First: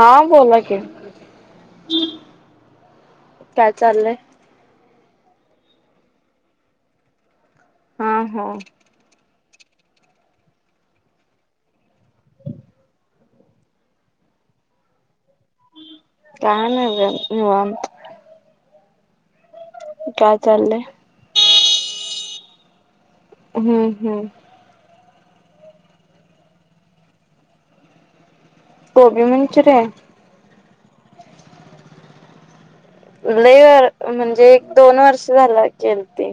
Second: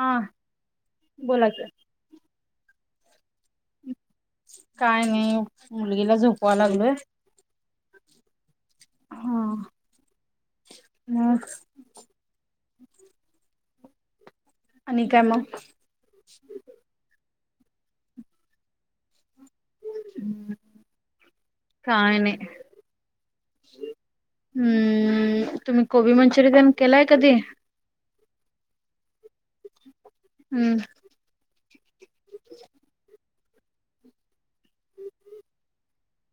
हा बोला कि. बोला की काय चाललंय. काय नाही मुलगीला झोपवा लागलोय. हा हा, हा मग. आणि काय मग. काय नाही बघा निवांत. काय चाल. काय नाही. हम्म हम्म. हम्म तुम्ही कोबी मंचुरियन केलाय कधी. कोबी मंचुरी. हम्. लय व म्हणजे एक दोन वर्ष झालं केल ती.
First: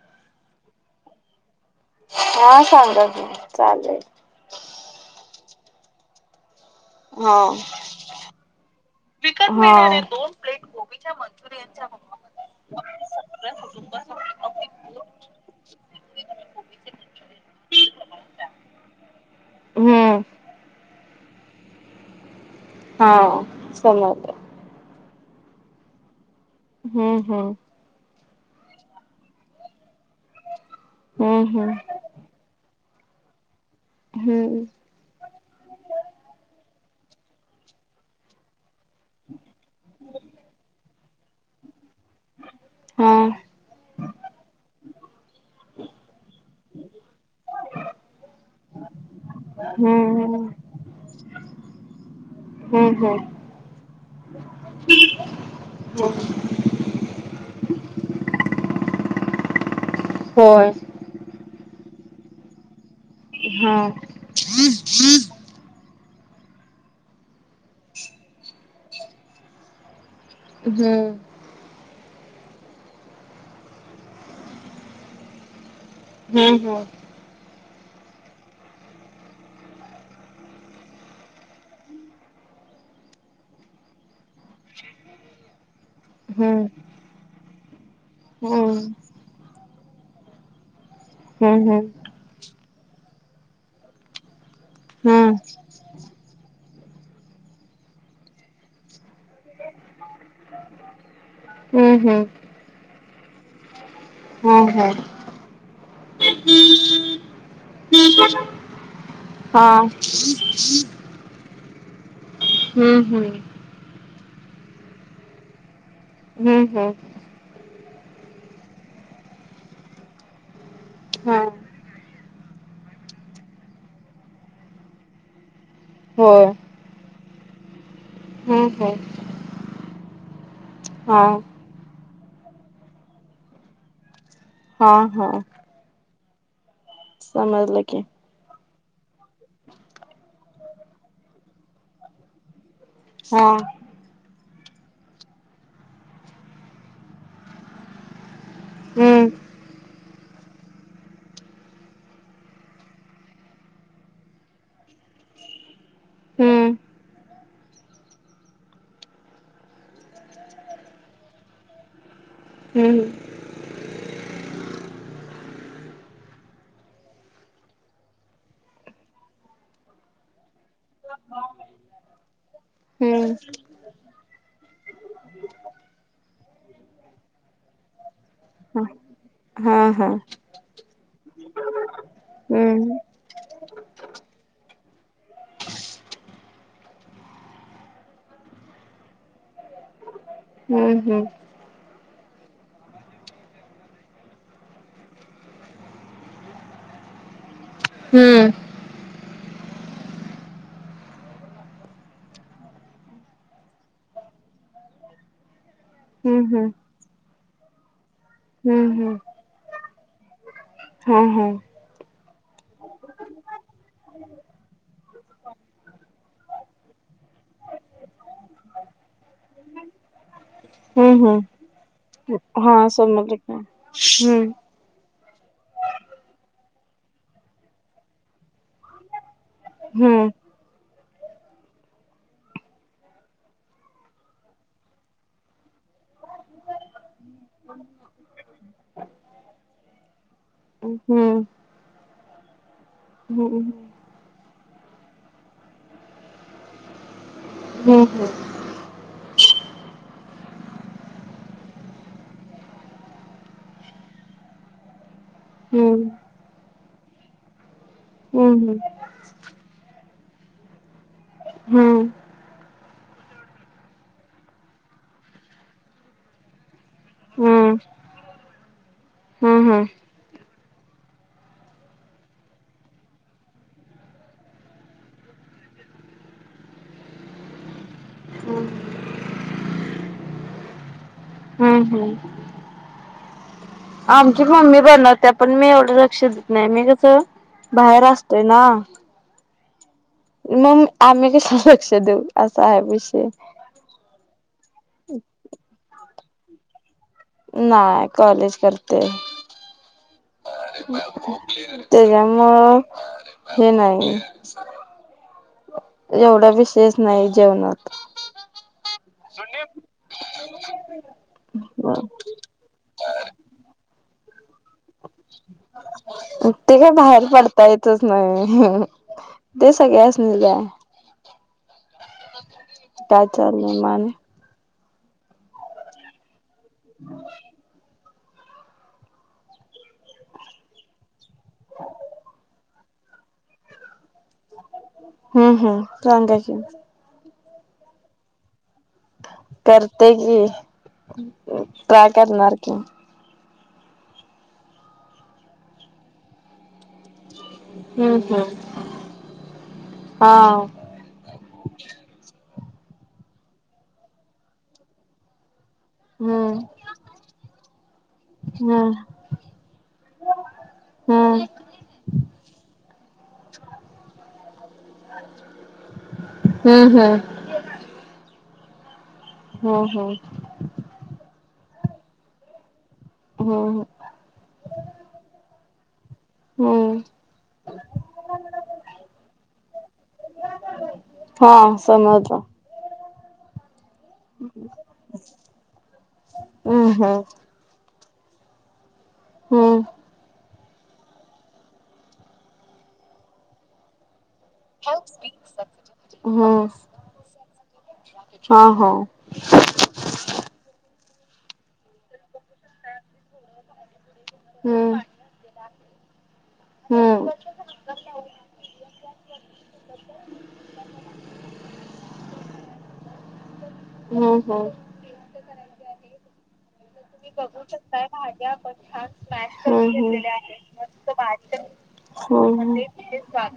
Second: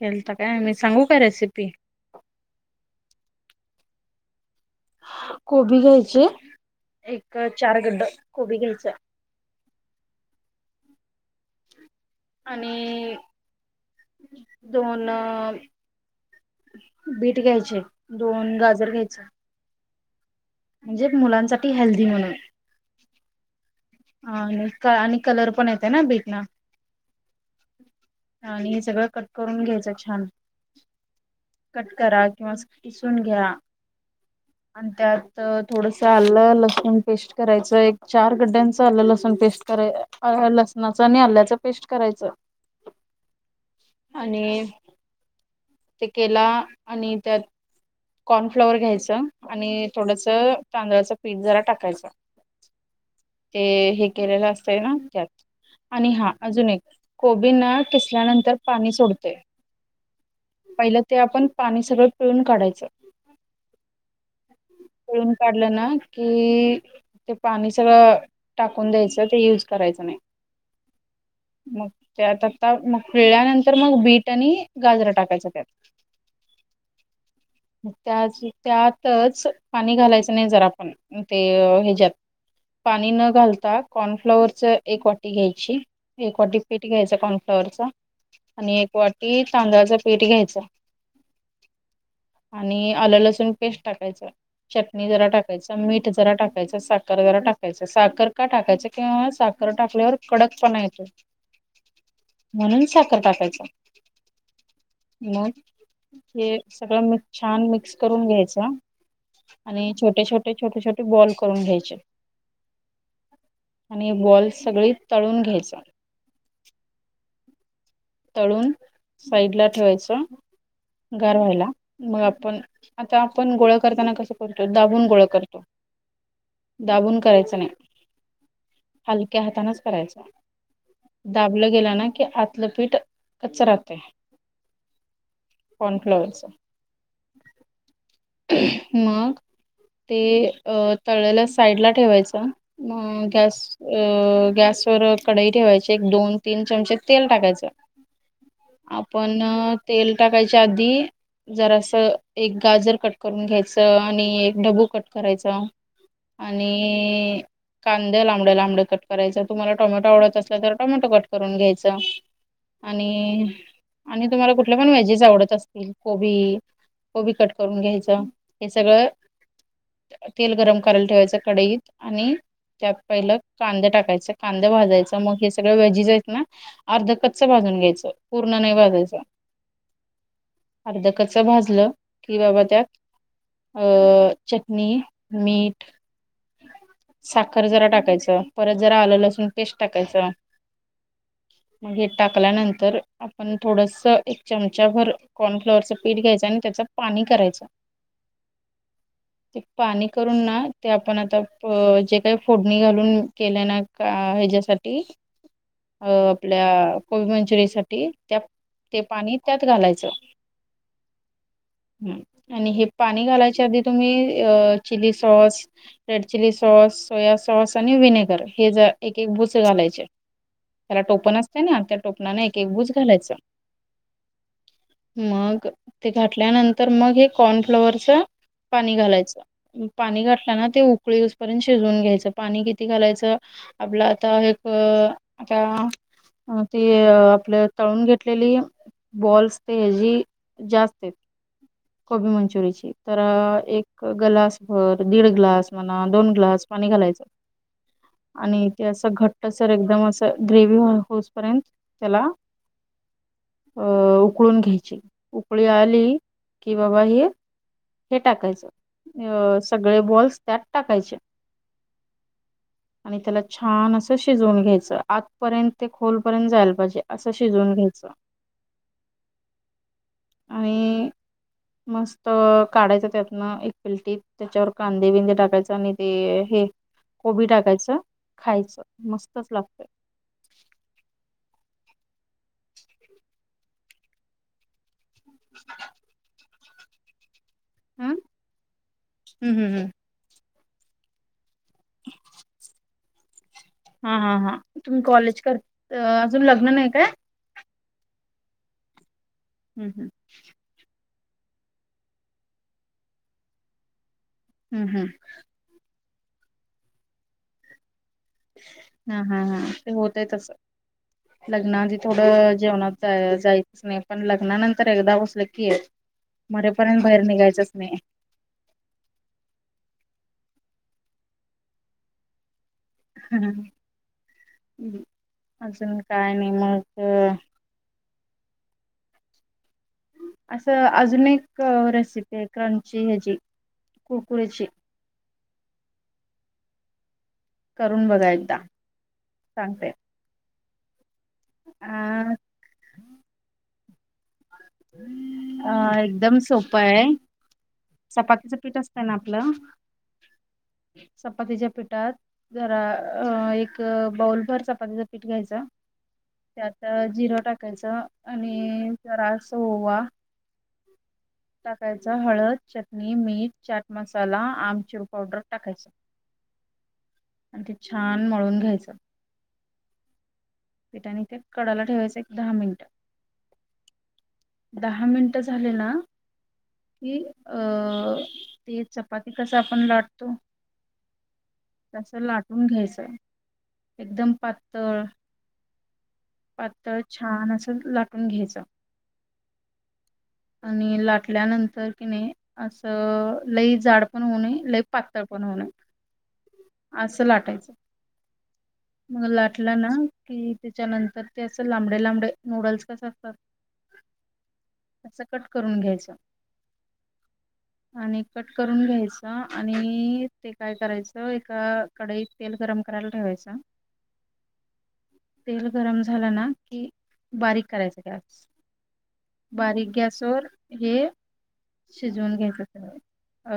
केलता काय मी सांगू काय रेसिपी. हा सांगा की चालेल. कोबी घ्यायची एक चार गड्ड कोबी घ्यायचय. हा. आणि दोन. बीट घ्यायचे दोन गाजर घ्यायचे. हम्म. म्हणजे मुलांसाठी हेल्दी म्हणून. हा सम. हा आणि आणि कलर पण येतय ना बीट ना. हम्म हम्म. आणि हे सगळं कट करून घ्यायचं छान. हम्म कट करा किंवा किसून घ्या. हम्म. आणि त्यात थोडस आलं लसूण पेस्ट करायच एक चार गड्ड्यांच. त आलं लसण पेस्ट करा ल लसणाच आणि आल्याचं. पेस्ट करायच हा आणि. ते केला आणि त्यात कॉर्नफ्लॉवर घ्यायचा. आणि हम्म थोडस हम्म तांदळाचं पीठ जरा टाकायचं. हम्म हम्म. ते हे केलेलं असतय ना त्यात आणि हा अजून एक. कोबींना किसल्यानंतर पाणी सोडते. होय. पहिलं ते आपण पाणी सगळं पिळून काढायचं. हा पिळून काढलं ना की ते पाणी सगळ टाकून द्यायचं ते युज करायचं नाही. हम्म मग त्यात आता मग पिळल्यानंतर मग बीट आणि गाजरं टाकायचं त्यात हम् हम् त्या त्यातच पाणी घालायचं नाही जरा आपण ते हच्यात पाणी न घालता कॉर्नफ्लॉवर च एक वाटी घ्यायची. एक वाटी समजलं पीठ घ्यायच कॉर्नफ्लॉवरचा आणि एक वाटी तांदळाच पीठ घ्यायच. हम्म हम आणि आलं लसूण पेस्ट टाकायचं. चटणी जरा टाकायच. मीठ जरा टाकायचं. साखर जरा टाकायच. साखर का टाकायच? का साखर टाकल्यावर कडक पणा येतो. हम्म हम्म म्हणून साखर टाकायचं. हा हा. मग हे सगळं मिक्स छान मिक्स करून घ्यायचा. आणि छोटे छोटे छोटे छोटे बॉल करून घ्यायचे. हम्म हम्म आणि बॉल सगळी तळून घ्यायचा. हम्म हम्म तळून साईड ला ठेवायचं गार व्हायला. मग आपण आता आपण गोळा करताना कसं करतो दाबून गोळ करतो. होय. दाबून करायचं नाही. हम हम हलक्या हातानच करायच दाबलं गेला ना की आतलं पीठ कच्च राहतंय. हा हा कॉर्नफ्लॉअर्सच समजलं की, मग ते अ तळलेल साईड ला ठेवायचं. म हा गॅस अ गॅसवर कढई ठेवायची एक दोन तीन चमचे तेल टाकायचं. हम्म आपण तेल टाकायच्या आधी जरा अस एक गाजर कट करून घ्यायचं आणि एक डबू कट करायचा. हम्म आणि कांद लांबड लांबड कट करायच तुम्हाला टॉमॅटो आवडत असल तर टोमॅटो कट करून घ्यायचं. हम्म आणि हम्म आणि तुम्हाला कुठल्या पण व्हेजेस आवडत असतील कोबी कोबी कट करून घ्यायचं हे सगळं तेल गरम करायला ठेवायचं कडईत आणि त्यात पहिलं कांदे टाकायचं कांदे भाजायचं मग हे सगळं वेजेज आहेत ना अर्ध क भाजून घ्यायचं पूर्ण नाही भाजायच. हा हा अर्ध कच भाजलं की रवा त्यात हम्म अ चटनी मीट साखर जरा टाकायचं परत जरा आलं लसून पेस्ट टाकायचं. हम्म हम्म. हे टाकल्यानंतर आपण थोडस एक चमचा भर कॉर्नफ्लॉवरचं पीठ घ्यायचं आणि त्याच पाणी करायचं. हम्म. [unintelligible] ते पाणी करून ना ते आपण आता जे काही फोडणी घालून केल्या ना का हेच्यासाठी अ आपल्या हम्म कोबी मंचुरीसाठी त्या हम्म ते पाणी त्यात घालायचं. हम हम. ह आणि हे पाणी घालायच्या आधी तुम्ही अ chilli sauce red chilli sauce soya sauce आणि विनेगर हे ज एक एक बुच घालायचे. हम्म त्याला टोपन हम्म असतय ना त्यात हा समज लिका हम्म. मग ते घातल्यानंतर मग हे कॉर्नफ्लॉवरच पाणी घालायचं. पाणी हम्म घातल्या ना ते उकळी सपर्यंत शिजवून घ्यायचं, पाणी किती घालायचं? आपलं आता एक आता ती आपल्या तळून घेतलेली, बॉल्स ते हची जास्त हम्म आहेत. हम्म कोबी मंचुरीची. तर हम्म एक ग्लास भर दीड ग्लास म्हणा दोन ग्लास पाणी घालायचं. हम्म आणि ते असं घट्ट सर एकदम असं ग्रेवी होस पर्यंत त्याला अ उकळून घ्यायची, उकळी आली हम्म कि बाबा हे हे हम्म टाकायचं, सगळे बॉल्स त्यात टाकायचे. हम्म आणि त्याला छान असं शिजवून घ्यायचं आतपर्यंत ते खोलपर्यंत जायला पाहिजे असं शिजवून घ्यायचं. [unintelligible] हम हम. आणि. मस्त काढायच त्यातनं एक पिलटीत त्याच्यावर कांदे बिंदे टाकायच आणि ते हे कोबी टाकायचं हम्म खायचं मस्तच लागतंय. हं हं. [unintelligible] आमची मम्मी बनवत्या पण मी एवढं लक्ष देत नाही मी कसं बाहेर असतोय ना. हं हं हं. मग आम्ही कशाला लक्ष देऊ असं आहे विषय. हा हा हा तुम्ही कॉलेज कर अजून लग्न नाही काय. नाय कॉलेज करते. हं हं. त्याच्यामुळ हे नाही. हं हं. एवढा विशेष नाही जेवणात. हा हा हा ते होतय तसं. लग्नाआधी थोडं जेवणात जाय जायाचंच नाही पण लग्नानंतर एकदा बसलं की उठते काय मरेपर्यंत बाहेर पडता निघायचंच नाही. येतच नाय. ते सगळ्यासनी दिल्या. काय चालंलय म आणि अजून काय नाई मग असं अजून एक रेसिपी हाय क्रंची ह्याजी कुरकुरेची हं हं सांगाची [unintelligible] करून बघा एकदा सांगते. करते की, ट्राय अ करणार की अ एकदम सोप आय. हम्म हम्म चपातीचं पीठ असतं ना आपलं हा चपातीच्या पीठात जरा अ एक बाऊलभर चपातीचं पीठ घ्यायच. हम्म त्यात जिरं टाकायचं आणि हम्म जरास ओवा. हा टाकायचा. हळद, चटणी, मीठ, चाट मसाला, आमचुर पावडर टाकायच हम्म, हम्म आणि ते, छान मळून घ्यायचं. हो हो. पीठ आणि ते कडला ठेवायचं एक दहा मिनिटं. हो हो. दहा मिनिटं झाले ना हम्म की अ ते चपाती कस आपण लाटतो हा, तसं समजल. लाटून घ्यायचं एकदम पातळ हम्म पातळ, हम्म छान असं लाटून घ्यायचं. हो. आणि लाटल्यानंतर, की नय असं लई जाड पण होऊ नये. लय पातळ पण होऊ नये, हम्म असं लाटायचं हा हा मग लाट लाटलं ना की, त्याच्यानंतर ते अस लांबडे लांबडे नूडल्स कस असतात. हम्म तसं कट करून घ्यायचं. हम्म आणि कट करून घ्यायच. आणि ते काय करायचं, एका कडईत तेल गरम करायला ठेवायचा हो हो. तेल गरम झालं ना, की, तुम्ही बघू बारीक करायचं शकताय गॅस भाज्या आपण छान स्मॅश बारीक करून घेतलेल्या गॅसवर आहेत. हे मस्त [unintelligible] शिजवून हं घ्यायचं हं सगळं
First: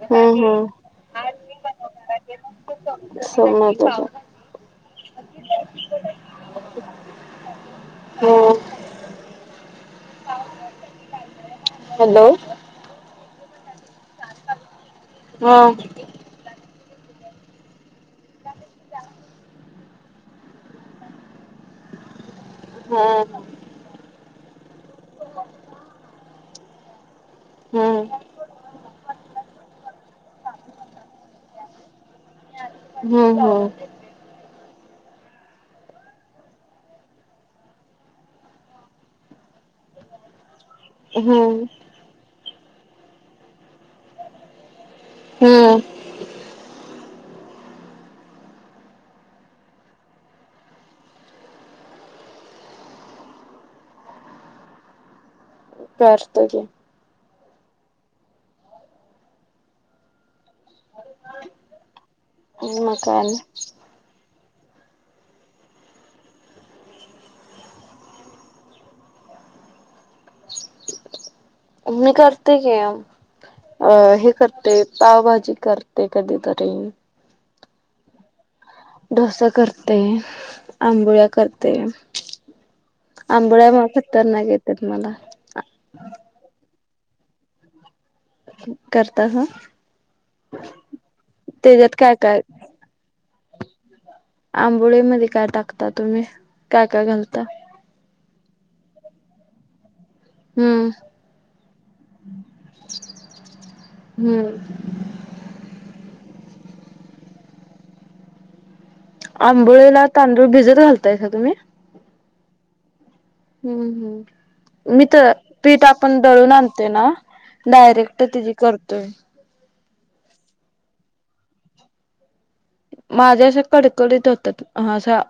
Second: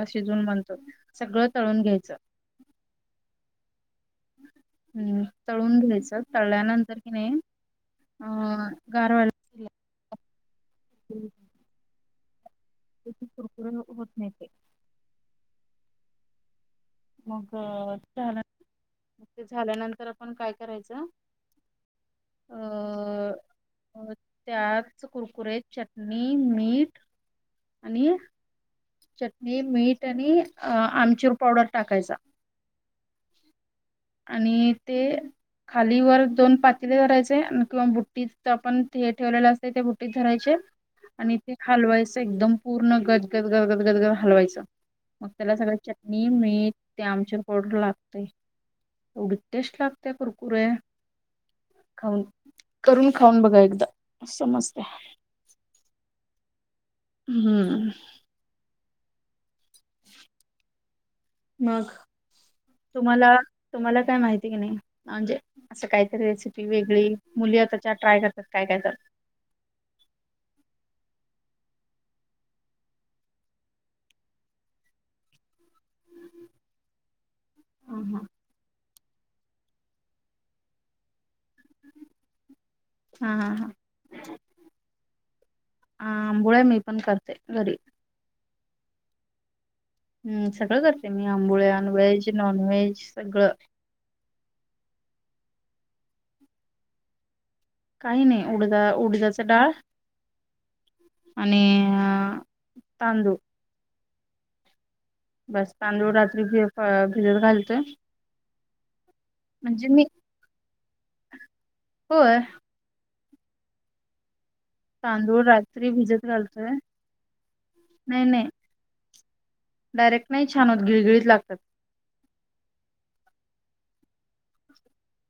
अ हं शिजवून हं म्हणतो सगळं तळून घ्यायचं [unintelligible] हूं तळून घ्यायचं. तळल्यानंतर की नाय हो. [unintelligible] हॅलो याचे कुरकुर होत नाय ते. हा मग झालं. मग ते झाल्यानंतर, आपण काय करायचं अ हा हा अ त्याच कुरकुरे चटणी, मीठ आणि हम्म चटणी मीठ आणि अ आमचूर पावडर. टाकायचा. हम्म हम्म. आणि ते. खाली वर दोन पातीले धरायचे किंवा बुट्टीत आपण ठेवलेलं असते ते बुट्टीत धरायचे. आणि ते हम्म हालवायचं एकदम पूर्ण गजगद गजगद गजगद हालवायचं. मग त्याला सगळ हम्म चटणी मीठ. ते आमच्यार पावडर लागतेय एवढी टेस्ट लागते कुरकुर्या. खाऊन करून खाऊन बघा एकदा समजते. करतो की. हम्म. मग. मग काय तुम्हाला नाही तुम्हाला काय माहिती की नाही. म्हणजे असं कायतरी रेसिपी वेगळी मुली आताच्या ट्राय करतात काय काय तर. मी करते की. अ हे करते पावभाजी करते कधीतरी. हम हम. डोसा करते आंबोळ्या करते. हा हा हा आंबोळ्या बघ खतरना घेतात मला. आंबोळे मी पण करते घरी. करर्ता सा. हम् सगळं करते मी आंबोळन त्याच्यात काय व्हेज काय नॉनव्हेज सगळं. आंबोळी मध्ये काय टाकता तुम्ही काय काय घालता. काही नाही उडज उडजाचा डाळ. हम्म आणि तांदूळ हम्म. बस तांदूळ रात्री भि भिजत घालतोय. म्हणजे मी आंबोळेला तांदूळ भिजत घालताय का तुम्ही. होय. हम्म हम्म. मी तर तांदूळ पीठ रात्री आपण भिजत दळून घालतोय आणते ना डायरेक्ट नाही नाही तची करतोय. डायरेक्ट नाही छान होत गळळीत लातात. माझ्या अस कडकडीत होतात असा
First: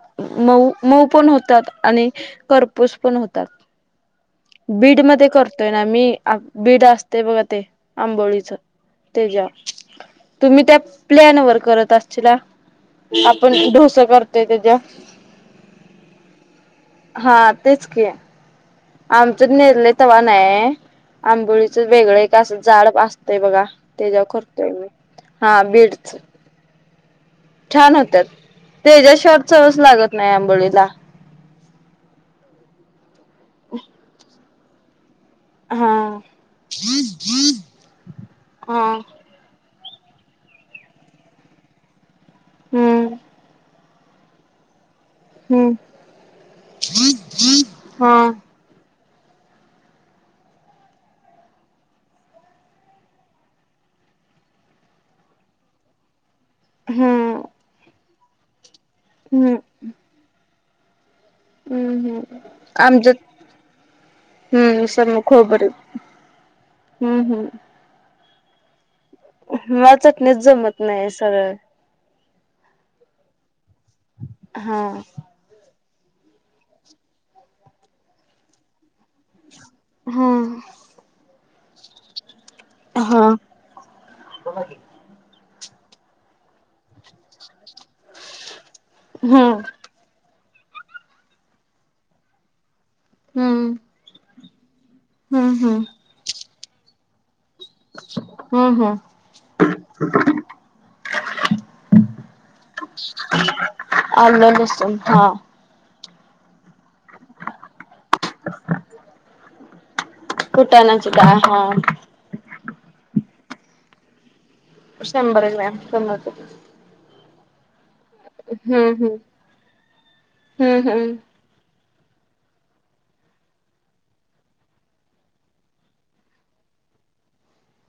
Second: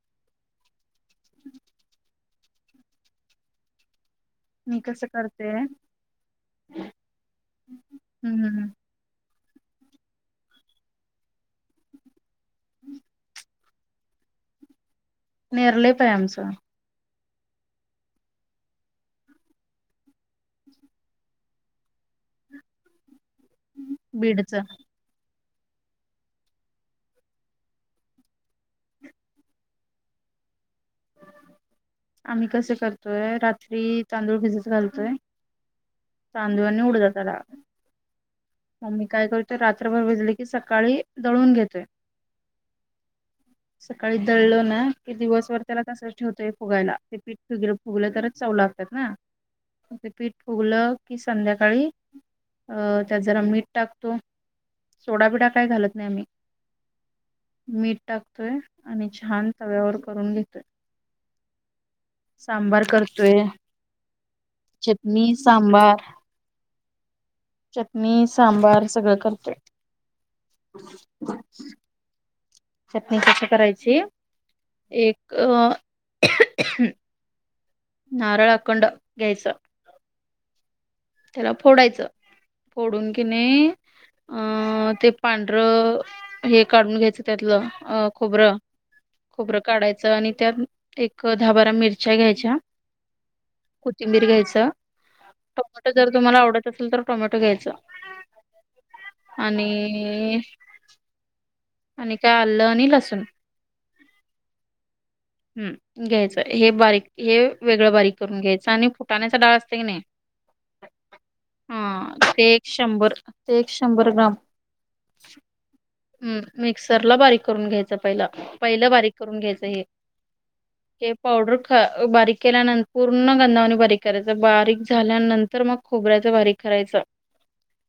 मऊ मऊ पण होतात आणि. कर्पूस पण होतात. मी बीड कसं मध्ये करते करतोय ना मी बीड असते बघा ते आंबोळीच. हम्म तेच्या तुम्ही त्या प्लॅन वर करत आशीला. आपण डोस करतोय त्याच्या. नेरलेप हाय आमचं. हा तेच की. आमचच निर्ले तवा आहे आंबोळीच वेगळं एक असं झाड अस. ते बघा ते जेव बीडचं कररतोय मी हा बीडच. छान होत्या तेच्याशिवार चवच लागत नाही आंबोळीला. आम्ही कसे करतोय रात्री तांदूळ भिजत घालतोय. हा तांदूळ आणि उडदाचा डाळ. हा आम्ही काय करतोय रात्रभर भेजली की सकाळी दळून घेतोय. हम्म. सकाळी दळल ना कि दिवसभर हम्म त्याला तसंच ठेवतोय फुगायला. ते पीठ फिगर हा फुगलं तरच चव लागतात ना. म ते पीठ फुगलं की संध्याकाळी अ त्यात जरा मीठ टाकतो, सोडा बिडा काय घालत नाही आम्ही. हं. मीठ टाकतोय आणि छान तव्यावर करून घेतोय. अं हं, सांबार आमच्यात करतोय हं, स म चटणी खोबरं. सांबार हं हं. चटणी, सांबार सगळं करतोय मला चटणी नाहीच जमत नाही सरळ चटणी कशी करायची? हा एक अ नांरळ अखंड घ्यायचं, हं, त्याला फोडायचं. हम्म फोडून कि हम्म नई अं ते पांढरं हे कांंढून घ्यायचं त्यांतलं अ खोबरं. खोबरं काढायचं च आणि त्यात एक दहा बारा मिर्च्या द्यायच्या, हं. कोथिंबीर घ्यायचं, हं हं. जर तुम्हाला आवडत असेल तर टोमॅटो घ्यायचा, हम्म हम्म आणि आणि काय आलं आणि लसूण आलं - लसूण हा. हं, घ्यायचं हे बारीक हे वेगळं बारीक करूंन घ्यायचं. आणि फुटाण्याच डाळ असते की नाही, फुटाण्यांची डाळ हा. ते एक शंभर ते एक शंभर ग्राम शंभर ग्रॅम [unintelligible] मिक्सर ला बारीक करूंन घ्यायचं पहिल. पहिलं हम्म हम्म बारीक करूंन घ्यायचं हे. हम्म हे हम्म पावडर क ख बारीक केल्यानं पूर्ण गंधावानी बारीक करायचं. बारीक झाल्यानंतर मग खोबऱ्यांयच बारीक करायचं. [inaudible]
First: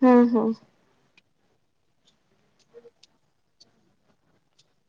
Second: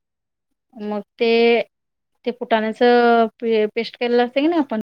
हं हं. मग ते, ते फुटाण्याचं प पेस्ट केलेलं असतं की नही आपणं,